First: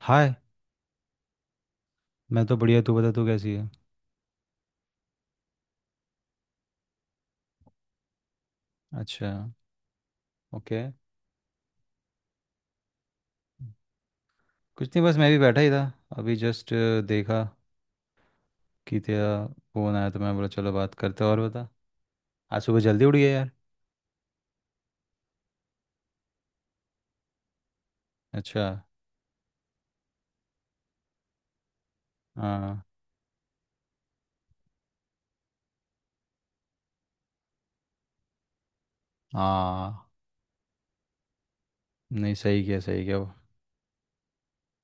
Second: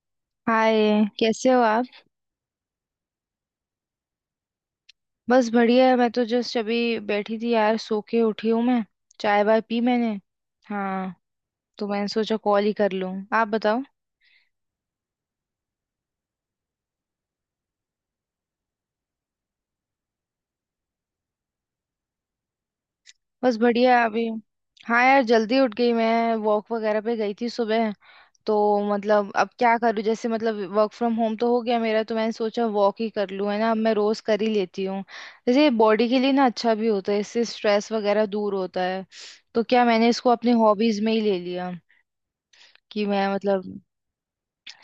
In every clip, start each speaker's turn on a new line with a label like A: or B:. A: हाय।
B: Hi, कैसे हो आप?
A: मैं तो बढ़िया, तू बता, तू कैसी है?
B: बस बढ़िया है। मैं तो जस्ट अभी बैठी थी यार, सो के उठी हूँ मैं।
A: अच्छा।
B: चाय वाय पी मैंने।
A: ओके।
B: हाँ, तो मैंने सोचा कॉल ही कर लूँ, आप बताओ।
A: कुछ नहीं, बस मैं भी बैठा ही था, अभी जस्ट देखा कि तेरा फ़ोन आया तो मैं बोला चलो बात करते हैं। और बता, आज सुबह जल्दी उठ गया यार।
B: बस बढ़िया है अभी। हाँ यार, जल्दी उठ गई मैं, वॉक वगैरह पे गई थी सुबह। तो
A: अच्छा।
B: मतलब अब क्या करूँ, जैसे मतलब वर्क फ्रॉम होम तो हो गया मेरा, तो मैंने सोचा
A: हाँ।
B: वॉक ही कर लूँ, है ना। अब मैं रोज कर ही लेती हूँ। जैसे बॉडी के लिए ना अच्छा भी होता है, इससे स्ट्रेस वगैरह दूर होता है। तो क्या मैंने
A: हाँ,
B: इसको अपनी हॉबीज में ही ले लिया,
A: नहीं सही किया, सही
B: कि
A: किया।
B: मैं मतलब।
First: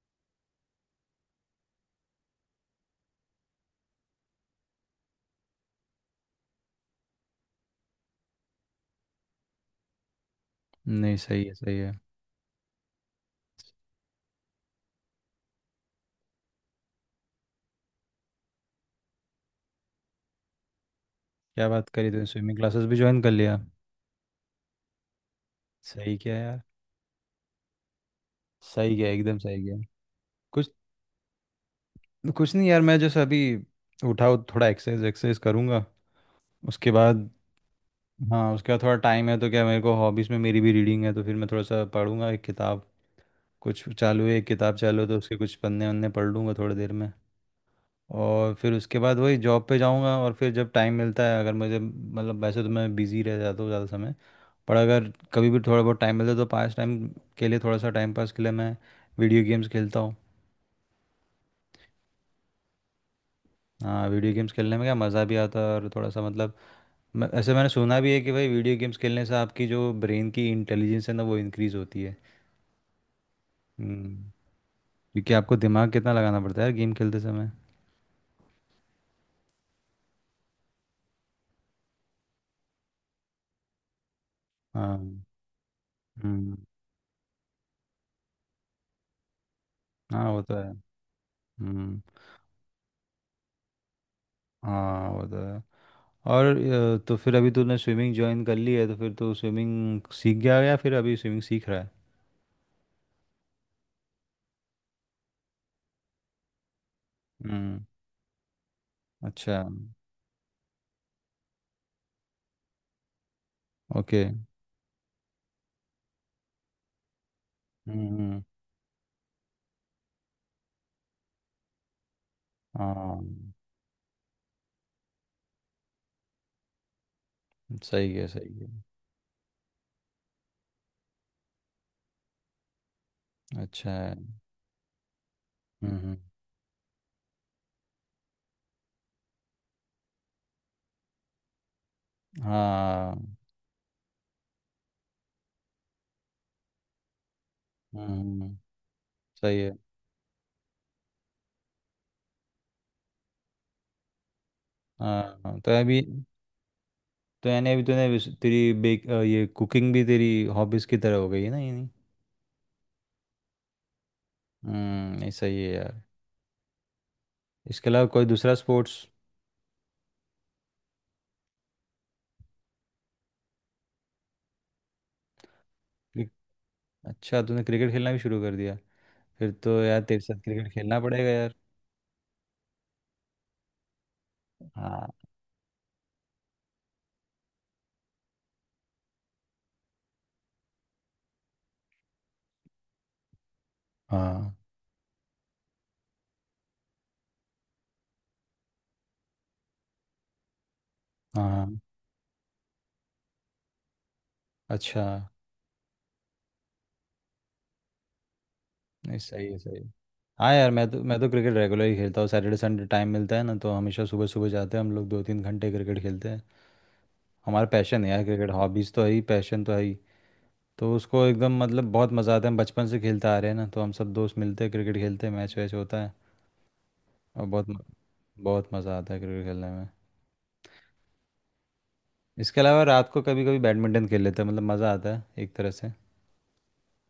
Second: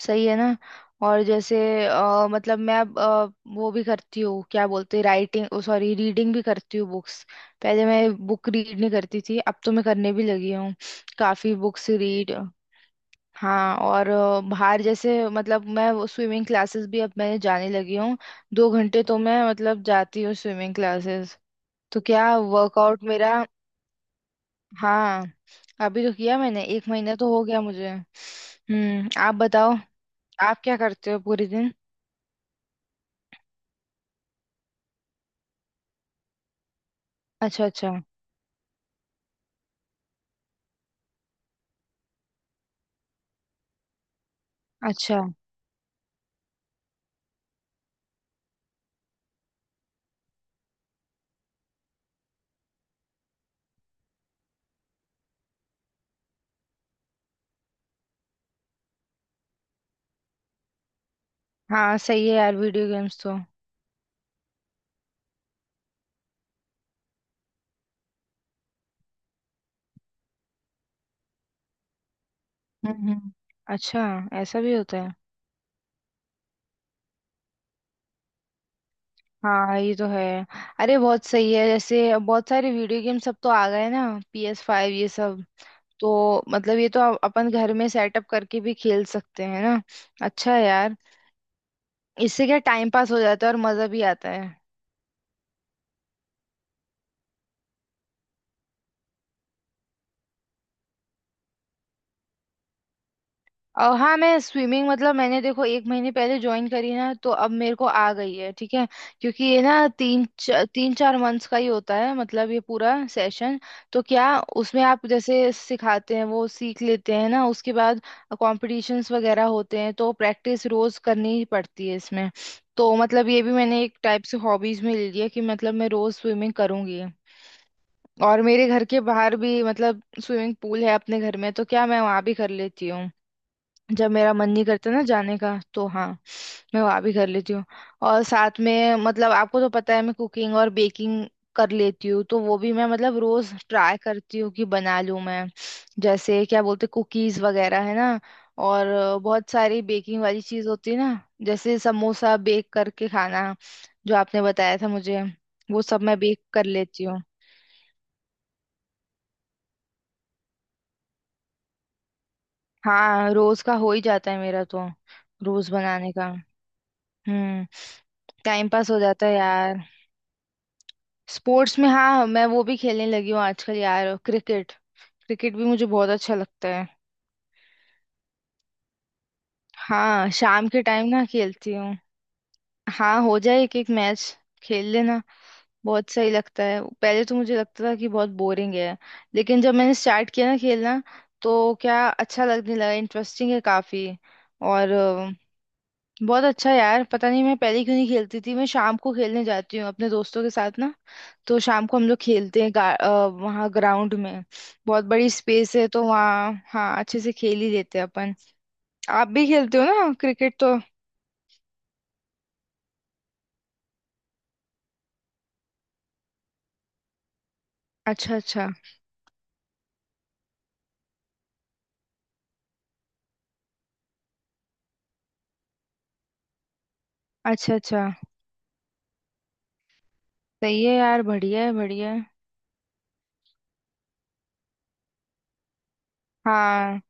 B: सही है ना। और जैसे मतलब मैं अब वो भी करती हूँ, क्या बोलते राइटिंग, ओ सॉरी रीडिंग भी करती हूँ बुक्स। पहले मैं बुक रीड नहीं करती थी, अब तो मैं करने भी लगी हूँ,
A: नहीं सही है,
B: काफी
A: सही
B: बुक्स
A: है।
B: रीड। हाँ और बाहर जैसे मतलब मैं वो स्विमिंग क्लासेस भी अब मैंने जाने लगी हूँ। 2 घंटे तो मैं मतलब जाती हूँ स्विमिंग क्लासेस।
A: क्या बात
B: तो
A: करी तूने,
B: क्या
A: स्विमिंग क्लासेस भी
B: वर्कआउट
A: ज्वाइन कर
B: मेरा।
A: लिया?
B: हाँ, अभी तो
A: सही किया
B: किया
A: यार,
B: मैंने, एक महीना तो हो गया मुझे।
A: सही किया,
B: आप
A: एकदम सही
B: बताओ।
A: किया।
B: आप
A: कुछ
B: क्या करते हो पूरे दिन?
A: कुछ नहीं यार, मैं जैसे अभी उठा हूँ, थोड़ा एक्सरसाइज एक्सरसाइज करूँगा उसके बाद।
B: अच्छा अच्छा।
A: हाँ, उसके बाद थोड़ा टाइम है तो क्या, मेरे को हॉबीज़ में मेरी भी रीडिंग है तो फिर मैं थोड़ा सा पढ़ूंगा एक किताब। कुछ चालू है, एक किताब चालू है तो
B: अच्छा।
A: उसके कुछ पन्ने वन्ने पढ़ लूँगा थोड़ी देर में। और फिर उसके बाद वही जॉब पे जाऊँगा। और फिर जब टाइम मिलता है, अगर मुझे, मतलब वैसे तो मैं बिज़ी रह जाता हूँ ज़्यादा समय, पर अगर कभी भी थोड़ा बहुत टाइम मिलता है तो पास टाइम के लिए, थोड़ा सा टाइम पास के लिए मैं वीडियो गेम्स खेलता हूँ।
B: हाँ सही है यार, वीडियो गेम्स तो।
A: हाँ, वीडियो गेम्स खेलने में क्या मज़ा भी आता है और थोड़ा सा मतलब ऐसे मैंने सुना भी है कि भाई वीडियो गेम्स खेलने से आपकी जो ब्रेन की इंटेलिजेंस है ना, वो इंक्रीज़ होती है।
B: हम्म। हम्म। अच्छा,
A: हम्म,
B: ऐसा भी होता है?
A: क्योंकि आपको दिमाग कितना लगाना पड़ता है यार गेम खेलते समय।
B: हाँ ये तो है। अरे बहुत सही है, जैसे बहुत सारे वीडियो गेम सब तो आ गए ना, PS5
A: हाँ।
B: ये सब। तो
A: हम्म।
B: मतलब ये तो अपन घर में सेटअप करके भी खेल सकते हैं ना।
A: हाँ वो तो
B: अच्छा है
A: है।
B: यार।
A: हम्म।
B: इससे क्या टाइम पास हो जाता है और मजा भी आता है।
A: हाँ वो तो है। और तो फिर अभी तूने स्विमिंग ज्वाइन कर ली है तो फिर तू स्विमिंग सीख गया या फिर अभी स्विमिंग सीख रहा है?
B: और हाँ, मैं स्विमिंग मतलब मैंने देखो एक महीने पहले ज्वाइन करी ना, तो अब मेरे
A: हम्म।
B: को आ गई है, ठीक है। क्योंकि
A: अच्छा।
B: ये ना 3 4 मंथ्स का ही होता है, मतलब ये पूरा सेशन। तो
A: ओके।
B: क्या उसमें आप जैसे सिखाते हैं वो सीख लेते हैं ना, उसके बाद
A: हम्म।
B: कॉम्पिटिशन्स वगैरह होते हैं, तो प्रैक्टिस रोज करनी ही पड़ती है इसमें। तो
A: हाँ
B: मतलब ये भी मैंने एक टाइप से हॉबीज में ले लिया, कि मतलब मैं रोज स्विमिंग करूंगी।
A: सही है,
B: और
A: सही
B: मेरे
A: है।
B: घर के बाहर भी मतलब स्विमिंग पूल है अपने घर में, तो क्या मैं वहां भी कर लेती हूँ।
A: अच्छा
B: जब
A: है।
B: मेरा मन नहीं करता ना जाने का तो हाँ,
A: हम्म।
B: मैं वहाँ भी कर लेती हूँ। और साथ में मतलब आपको तो पता है मैं कुकिंग और बेकिंग कर लेती हूँ, तो वो भी मैं
A: हाँ।
B: मतलब रोज ट्राई करती हूँ कि बना लूँ मैं। जैसे क्या बोलते, कुकीज वगैरह है ना।
A: हम्म।
B: और बहुत
A: सही है।
B: सारी बेकिंग वाली चीज होती है ना, जैसे समोसा बेक करके खाना, जो आपने बताया था मुझे,
A: हाँ तो
B: वो
A: अभी,
B: सब मैं बेक कर लेती हूँ।
A: तो यानी अभी तूने तेरी ये कुकिंग भी तेरी हॉबीज की तरह हो गई है ना, यानी।
B: हाँ रोज का हो ही जाता है मेरा तो,
A: हम्म, नहीं सही
B: रोज
A: है यार।
B: बनाने का। हम्म।
A: इसके अलावा कोई दूसरा
B: टाइम पास हो
A: स्पोर्ट्स?
B: जाता है यार। स्पोर्ट्स में हाँ, मैं वो भी खेलने लगी हूँ आजकल यार, क्रिकेट। क्रिकेट भी मुझे बहुत अच्छा लगता है।
A: अच्छा, तूने क्रिकेट खेलना भी शुरू कर दिया? फिर तो यार तेरे
B: हाँ,
A: साथ
B: शाम
A: क्रिकेट
B: के
A: खेलना
B: टाइम ना
A: पड़ेगा यार।
B: खेलती हूँ। हाँ, हो जाए एक एक मैच, खेल
A: हाँ।
B: लेना। बहुत सही लगता है, पहले तो मुझे लगता था कि बहुत बोरिंग है, लेकिन जब मैंने स्टार्ट किया ना खेलना, तो क्या अच्छा लगने लगा, इंटरेस्टिंग है काफी।
A: हाँ।
B: और बहुत अच्छा है यार, पता नहीं मैं पहले क्यों नहीं खेलती थी। मैं शाम को खेलने जाती हूँ अपने दोस्तों के साथ ना, तो
A: हाँ।
B: शाम को हम लोग खेलते हैं वहाँ ग्राउंड में।
A: अच्छा।
B: बहुत बड़ी स्पेस है, तो वहाँ हाँ अच्छे से खेल ही लेते हैं अपन।
A: नहीं
B: आप
A: सही
B: भी
A: है, सही
B: खेलते हो
A: है।
B: ना
A: हाँ
B: क्रिकेट
A: यार,
B: तो?
A: मैं तो क्रिकेट रेगुलर ही खेलता हूँ, सैटरडे संडे टाइम मिलता है ना तो हमेशा सुबह सुबह जाते हैं हम लोग, दो तीन घंटे क्रिकेट खेलते हैं। हमारा पैशन है यार
B: अच्छा
A: क्रिकेट,
B: अच्छा।
A: हॉबीज़ तो है ही, पैशन तो है ही। तो उसको एकदम मतलब बहुत मज़ा आता है, हम बचपन से खेलते आ रहे हैं ना, तो हम सब दोस्त मिलते हैं क्रिकेट खेलते हैं, मैच वैच होता है और बहुत
B: अच्छा अच्छा।
A: बहुत मज़ा आता है क्रिकेट खेलने में।
B: सही है यार, बढ़िया है बढ़िया है।
A: इसके अलावा रात को कभी कभी बैडमिंटन खेल लेते हैं, मतलब मज़ा आता है एक तरह से।
B: हाँ,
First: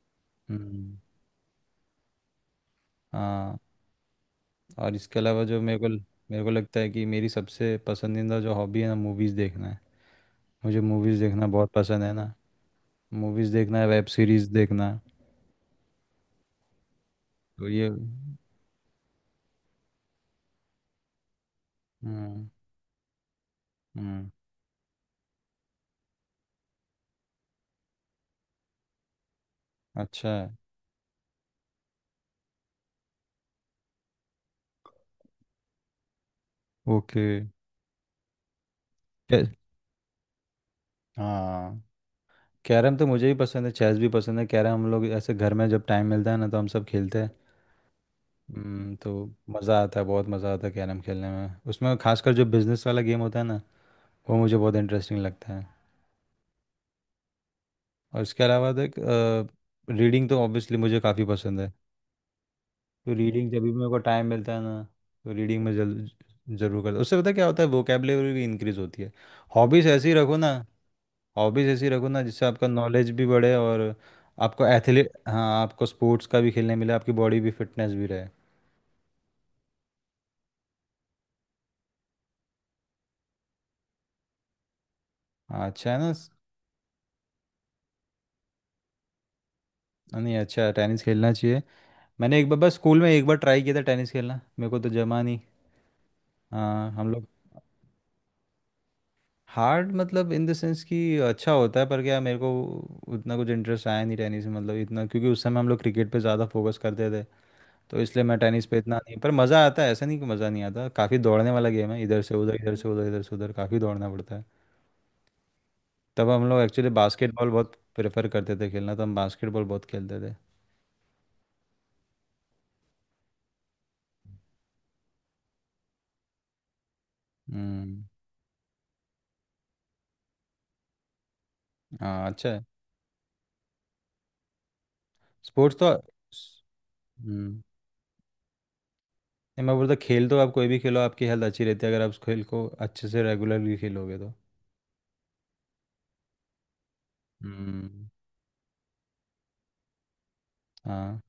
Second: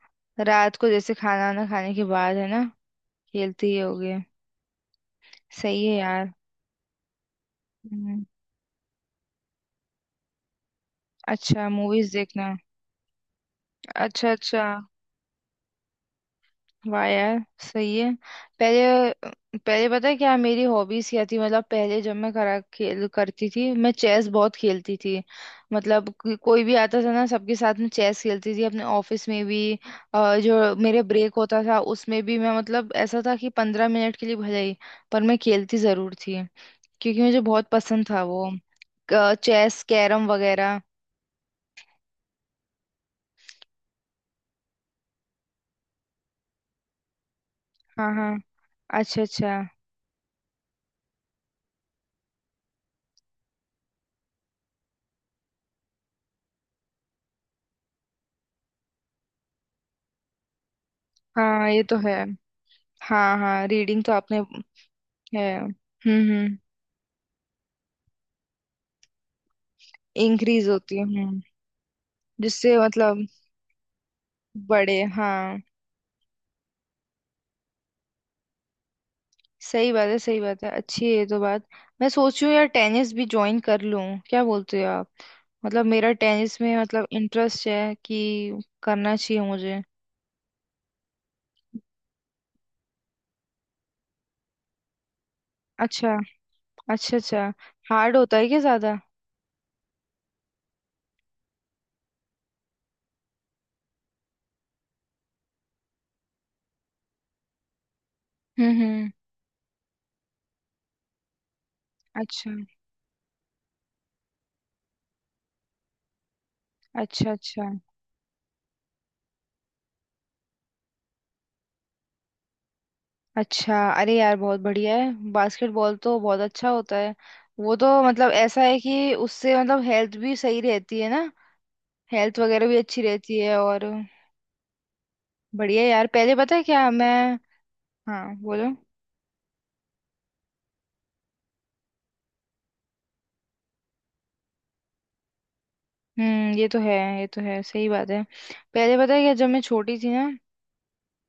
B: रात को
A: हम्म।
B: जैसे खाना वाना खाने के बाद है ना,
A: हाँ।
B: खेलते ही होगे।
A: और इसके अलावा जो मेरे
B: सही
A: को
B: है यार।
A: मेरे को लगता है कि मेरी सबसे
B: हम्म,
A: पसंदीदा जो हॉबी है ना, मूवीज़ देखना है। मुझे मूवीज़ देखना
B: अच्छा
A: बहुत पसंद है
B: मूवीज
A: ना।
B: देखना।
A: मूवीज़ देखना है, वेब
B: अच्छा
A: सीरीज़
B: अच्छा।
A: देखना है।
B: वाह यार।
A: तो ये।
B: सही है। पहले पहले पता है क्या मेरी हॉबीज क्या थी, मतलब पहले जब मैं
A: हम्म।
B: करा खेल करती थी, मैं चेस
A: हम्म।
B: बहुत खेलती थी। मतलब कोई भी आता था ना, सबके साथ में चेस खेलती थी अपने ऑफिस में भी।
A: अच्छा है।
B: जो मेरे ब्रेक होता था उसमें भी मैं मतलब, ऐसा था कि 15 मिनट के लिए भले ही, पर मैं खेलती जरूर थी, क्योंकि
A: ओके।
B: मुझे बहुत पसंद था वो,
A: कै-
B: चेस कैरम वगैरह।
A: हाँ, कैरम तो मुझे भी पसंद है, चेस भी पसंद है। कैरम हम लोग ऐसे घर में जब टाइम मिलता है ना तो हम सब खेलते हैं।
B: हाँ हाँ।
A: तो
B: अच्छा अच्छा।
A: मज़ा आता है, बहुत मज़ा आता है कैरम खेलने में, उसमें खासकर जो बिजनेस वाला गेम होता है ना, वो मुझे बहुत इंटरेस्टिंग लगता है। और इसके अलावा देख, रीडिंग तो ऑब्वियसली मुझे काफ़ी पसंद
B: हाँ
A: है।
B: ये तो है।
A: तो
B: हाँ
A: रीडिंग जब
B: हाँ,
A: भी मेरे को
B: रीडिंग तो
A: टाइम
B: आपने।
A: मिलता है ना तो
B: है।
A: रीडिंग में जल
B: हम्म। हम्म।
A: ज़रूर करता हूँ। उससे पता है क्या होता है, वोकेबलरी भी इंक्रीज़ होती है। हॉबीज़ ऐसी रखो ना,
B: इंक्रीज होती है। हम्म।
A: हॉबीज़ ऐसी रखो ना जिससे आपका
B: जिससे
A: नॉलेज भी
B: मतलब।
A: बढ़े और आपको
B: बड़े
A: एथलीट,
B: हाँ।
A: हाँ, आपको स्पोर्ट्स का भी खेलने मिले, आपकी बॉडी भी, फिटनेस भी रहे।
B: सही बात है सही बात है, अच्छी है ये तो बात। मैं सोच रही हूँ यार, टेनिस भी ज्वाइन कर लूँ, क्या बोलते हो आप?
A: हाँ
B: मतलब
A: अच्छा है ना।
B: मेरा टेनिस में मतलब इंटरेस्ट है, कि करना चाहिए मुझे।
A: हाँ, नहीं अच्छा है, टेनिस खेलना चाहिए। मैंने एक बार बस स्कूल में एक बार ट्राई किया था टेनिस खेलना, मेरे को तो जमा नहीं।
B: अच्छा।
A: हाँ हम
B: अच्छा
A: लोग।
B: अच्छा। हार्ड होता है क्या ज्यादा?
A: हार्ड मतलब इन द सेंस कि अच्छा होता है, पर क्या मेरे को उतना कुछ इंटरेस्ट आया नहीं टेनिस में, मतलब इतना, क्योंकि उस समय हम लोग क्रिकेट पे ज़्यादा फोकस करते थे, तो इसलिए मैं टेनिस
B: हम्म।
A: पे इतना
B: हम्म।
A: नहीं। पर मज़ा आता है, ऐसा नहीं कि मज़ा नहीं आता, काफ़ी दौड़ने वाला गेम है, इधर से
B: अच्छा।
A: उधर, इधर से उधर, इधर से उधर, काफ़ी दौड़ना पड़ता है। तब हम लोग एक्चुअली
B: अच्छा
A: बास्केटबॉल
B: अच्छा।
A: बहुत प्रेफर करते थे खेलना, तो हम बास्केटबॉल बहुत खेलते थे।
B: अच्छा। अरे यार बहुत बढ़िया है, बास्केटबॉल तो बहुत अच्छा होता है। वो तो
A: हम्म।
B: मतलब ऐसा है कि उससे मतलब हेल्थ भी सही रहती है ना।
A: हाँ
B: हेल्थ
A: अच्छा है,
B: वगैरह भी अच्छी रहती है। और
A: स्पोर्ट्स
B: बढ़िया
A: तो।
B: यार, पहले पता है क्या मैं।
A: हम्म।
B: हाँ बोलो।
A: नहीं, मैं बोलता खेल तो आप कोई भी खेलो, आपकी हेल्थ अच्छी रहती है अगर आप उस खेल को अच्छे से रेगुलरली खेलोगे तो।
B: ये तो है। ये तो है, सही
A: हम्म।
B: बात है। पहले पता है क्या, जब मैं छोटी थी ना,
A: हाँ।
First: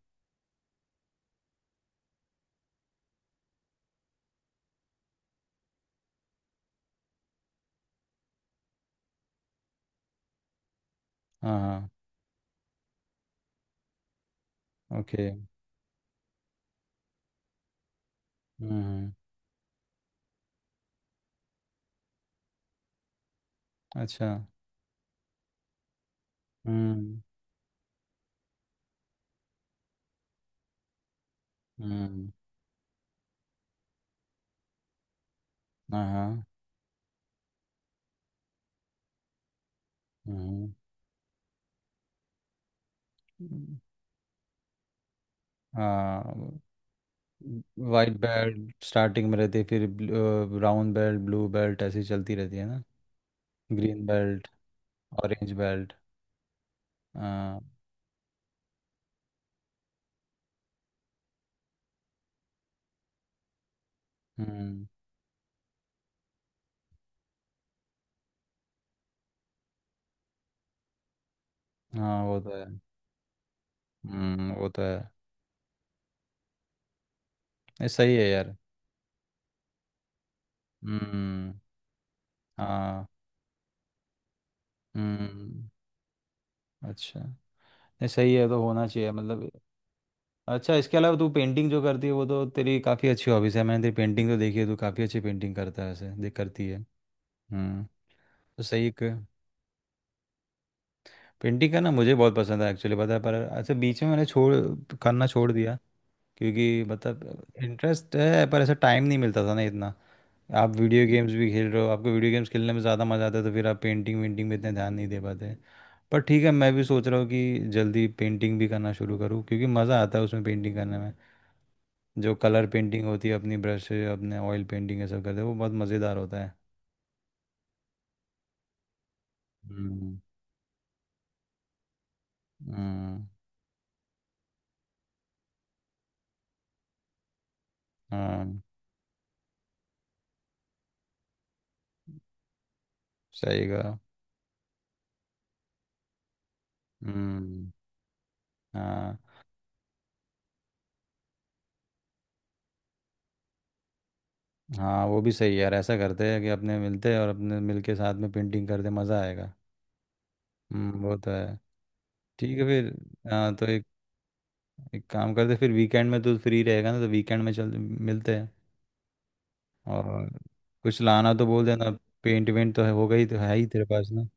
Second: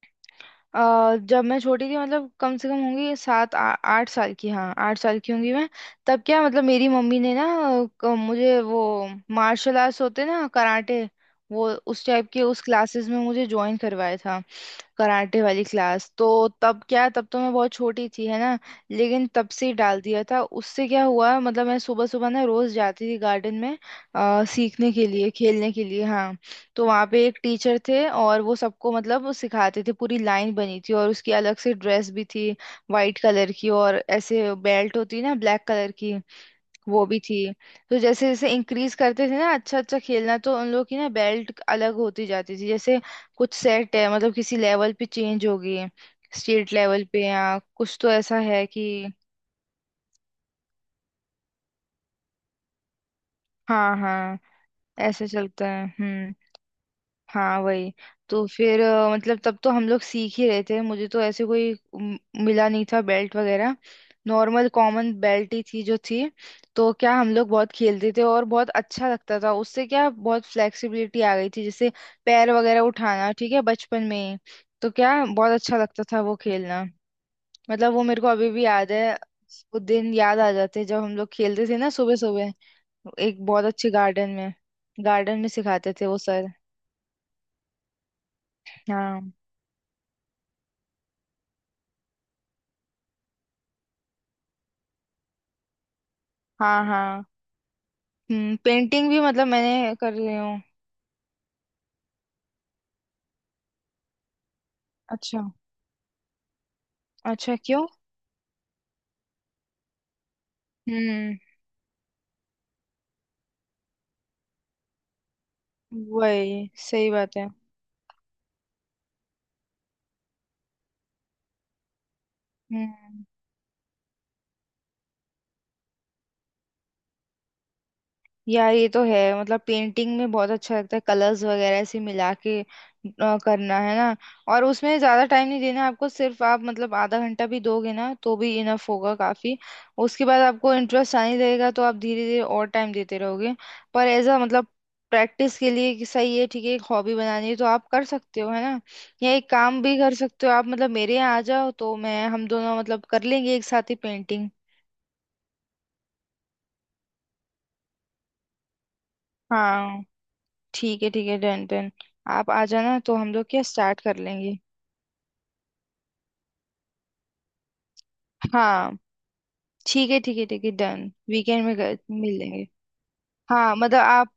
B: जब मैं छोटी थी, मतलब कम से कम होंगी आठ साल की, हाँ 8 साल की होंगी मैं। तब क्या, मतलब मेरी मम्मी ने ना मुझे वो मार्शल आर्ट्स होते ना कराटे,
A: हाँ।
B: वो
A: हाँ।
B: उस टाइप के उस क्लासेस में मुझे ज्वाइन करवाया था,
A: ओके।
B: कराटे वाली क्लास तो। तब क्या, तब तो मैं बहुत छोटी थी है ना,
A: हम्म।
B: लेकिन तब से ही डाल दिया था। उससे क्या हुआ मतलब, मैं सुबह सुबह ना रोज जाती थी गार्डन में,
A: अच्छा।
B: सीखने के लिए खेलने के लिए, हाँ। तो वहाँ
A: हम्म।
B: पे एक टीचर थे और वो सबको मतलब वो सिखाते थे, पूरी लाइन बनी थी, और उसकी अलग से ड्रेस भी
A: हम्म।
B: थी, वाइट कलर की। और ऐसे बेल्ट होती है ना ब्लैक कलर
A: हाँ।
B: की,
A: हाँ।
B: वो भी थी। तो जैसे जैसे इंक्रीज करते थे ना अच्छा अच्छा खेलना, तो उन
A: हम्म।
B: लोग की ना बेल्ट अलग होती जाती थी, जैसे कुछ
A: हम्म,
B: सेट है, मतलब किसी लेवल पे चेंज हो गई,
A: हाँ।
B: स्टेट लेवल पे या कुछ, तो
A: वाइट
B: ऐसा है
A: बेल्ट
B: कि।
A: स्टार्टिंग में रहती है, फिर ब्राउन बेल्ट, ब्लू बेल्ट ऐसी चलती रहती है ना,
B: हाँ
A: ग्रीन
B: हाँ,
A: बेल्ट,
B: ऐसे
A: ऑरेंज
B: चलता है।
A: बेल्ट।
B: हम्म।
A: हाँ।
B: हाँ वही। तो फिर मतलब तब तो हम लोग सीख ही रहे थे, मुझे तो ऐसे कोई मिला नहीं था बेल्ट वगैरह, नॉर्मल
A: हम्म।
B: कॉमन बेल्ट ही थी जो थी। तो क्या हम लोग बहुत खेलते थे और बहुत अच्छा लगता था। उससे क्या बहुत फ्लेक्सिबिलिटी आ गई थी, जैसे
A: हाँ वो
B: पैर
A: तो है।
B: वगैरह उठाना, ठीक है बचपन में ही।
A: वो तो
B: तो
A: है।
B: क्या बहुत अच्छा लगता था वो खेलना,
A: ये
B: मतलब वो
A: सही
B: मेरे
A: है
B: को अभी
A: यार।
B: भी याद है। वो दिन याद आ जाते हैं जब हम लोग
A: हम्म।
B: खेलते थे ना सुबह सुबह,
A: हाँ।
B: एक बहुत अच्छे गार्डन में। गार्डन में
A: हम्म।
B: सिखाते थे वो सर।
A: अच्छा। ये सही है, तो होना चाहिए
B: हाँ
A: मतलब। अच्छा, इसके अलावा तू पेंटिंग जो करती है वो तो तेरी काफ़ी अच्छी हॉबीज है। मैंने तेरी पेंटिंग तो देखी है, तू काफ़ी अच्छी पेंटिंग करता है ऐसे, देख करती है।
B: हाँ। हाँ।
A: हम्म। तो सही, एक
B: पेंटिंग भी मतलब मैंने कर रही हूँ।
A: पेंटिंग करना मुझे बहुत पसंद है एक्चुअली पता है, पर अच्छा बीच में मैंने छोड़, करना
B: अच्छा।
A: छोड़ दिया, क्योंकि मतलब
B: अच्छा क्यों?
A: इंटरेस्ट है पर ऐसा टाइम नहीं मिलता था ना इतना। आप वीडियो गेम्स
B: हम्म
A: भी खेल रहे हो, आपको वीडियो गेम्स खेलने में ज़्यादा मज़ा आता है तो फिर आप पेंटिंग वेंटिंग में इतना ध्यान नहीं दे पाते। पर ठीक है,
B: वही
A: मैं भी सोच
B: सही
A: रहा हूँ
B: बात है।
A: कि जल्दी पेंटिंग भी करना शुरू करूँ, क्योंकि मज़ा आता है उसमें, पेंटिंग करने में। जो कलर पेंटिंग
B: हम्म
A: होती है अपनी ब्रश से, अपने ऑयल पेंटिंग ये सब करते हैं, वो बहुत मज़ेदार होता है।
B: यार ये तो है, मतलब
A: हम्म।
B: पेंटिंग में बहुत अच्छा लगता है, कलर्स वगैरह ऐसे मिला के
A: हम्म।
B: करना है ना। और उसमें ज्यादा टाइम नहीं देना आपको, सिर्फ आप मतलब आधा घंटा भी दोगे ना तो भी
A: हाँ
B: इनफ होगा काफी। उसके बाद आपको इंटरेस्ट आने लगेगा, तो आप धीरे धीरे और टाइम देते रहोगे।
A: सही कहा।
B: पर एज अ मतलब प्रैक्टिस के लिए, कि सही है ठीक है, एक हॉबी बनानी है तो
A: हम्म।
B: आप कर सकते हो है ना।
A: हाँ।
B: या एक काम भी कर सकते हो आप, मतलब मेरे यहाँ आ जाओ तो मैं हम दोनों मतलब कर लेंगे एक साथ ही पेंटिंग।
A: हाँ वो भी सही है यार, ऐसा करते हैं कि अपने मिलते हैं और अपने मिल के साथ में पेंटिंग करते, मज़ा आएगा।
B: हाँ। ठीक है
A: वो
B: ठीक
A: तो
B: है,
A: है।
B: Done done. आप
A: ठीक है
B: आ
A: फिर।
B: जाना तो हम लोग
A: हाँ
B: क्या
A: तो एक
B: स्टार्ट कर लेंगे।
A: एक काम करते, फिर वीकेंड में तो फ्री रहेगा ना, तो वीकेंड में चल मिलते हैं।
B: हाँ। ठीक है
A: और
B: ठीक है ठीक है
A: कुछ
B: डन,
A: लाना तो
B: वीकेंड
A: बोल
B: में
A: देना,
B: मिल
A: पेंट
B: लेंगे।
A: वेंट तो है, होगा ही, तो है ही
B: हाँ,
A: तेरे
B: मतलब
A: पास ना।
B: आप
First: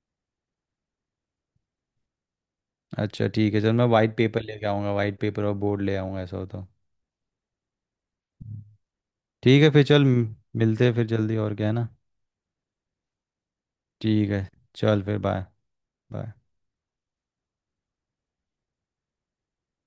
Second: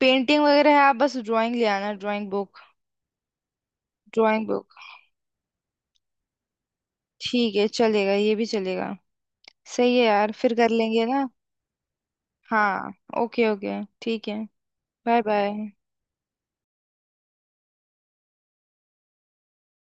B: पेंटिंग वगैरह है, आप बस ड्राइंग ले आना, ड्राइंग बुक।
A: अच्छा ठीक है, चल मैं वाइट पेपर
B: ड्राइंग
A: लेके
B: बुक।
A: आऊँगा, वाइट पेपर और बोर्ड ले आऊँगा ऐसा, हो तो।
B: ठीक है चलेगा, ये भी चलेगा।
A: ठीक है फिर,
B: सही
A: चल
B: है यार, फिर कर
A: मिलते हैं
B: लेंगे
A: फिर
B: ना।
A: जल्दी, और क्या है ना।
B: हाँ। ओके ओके ठीक
A: ठीक
B: है।
A: है। चल फिर,
B: बाय
A: बाय
B: बाय।
A: बाय।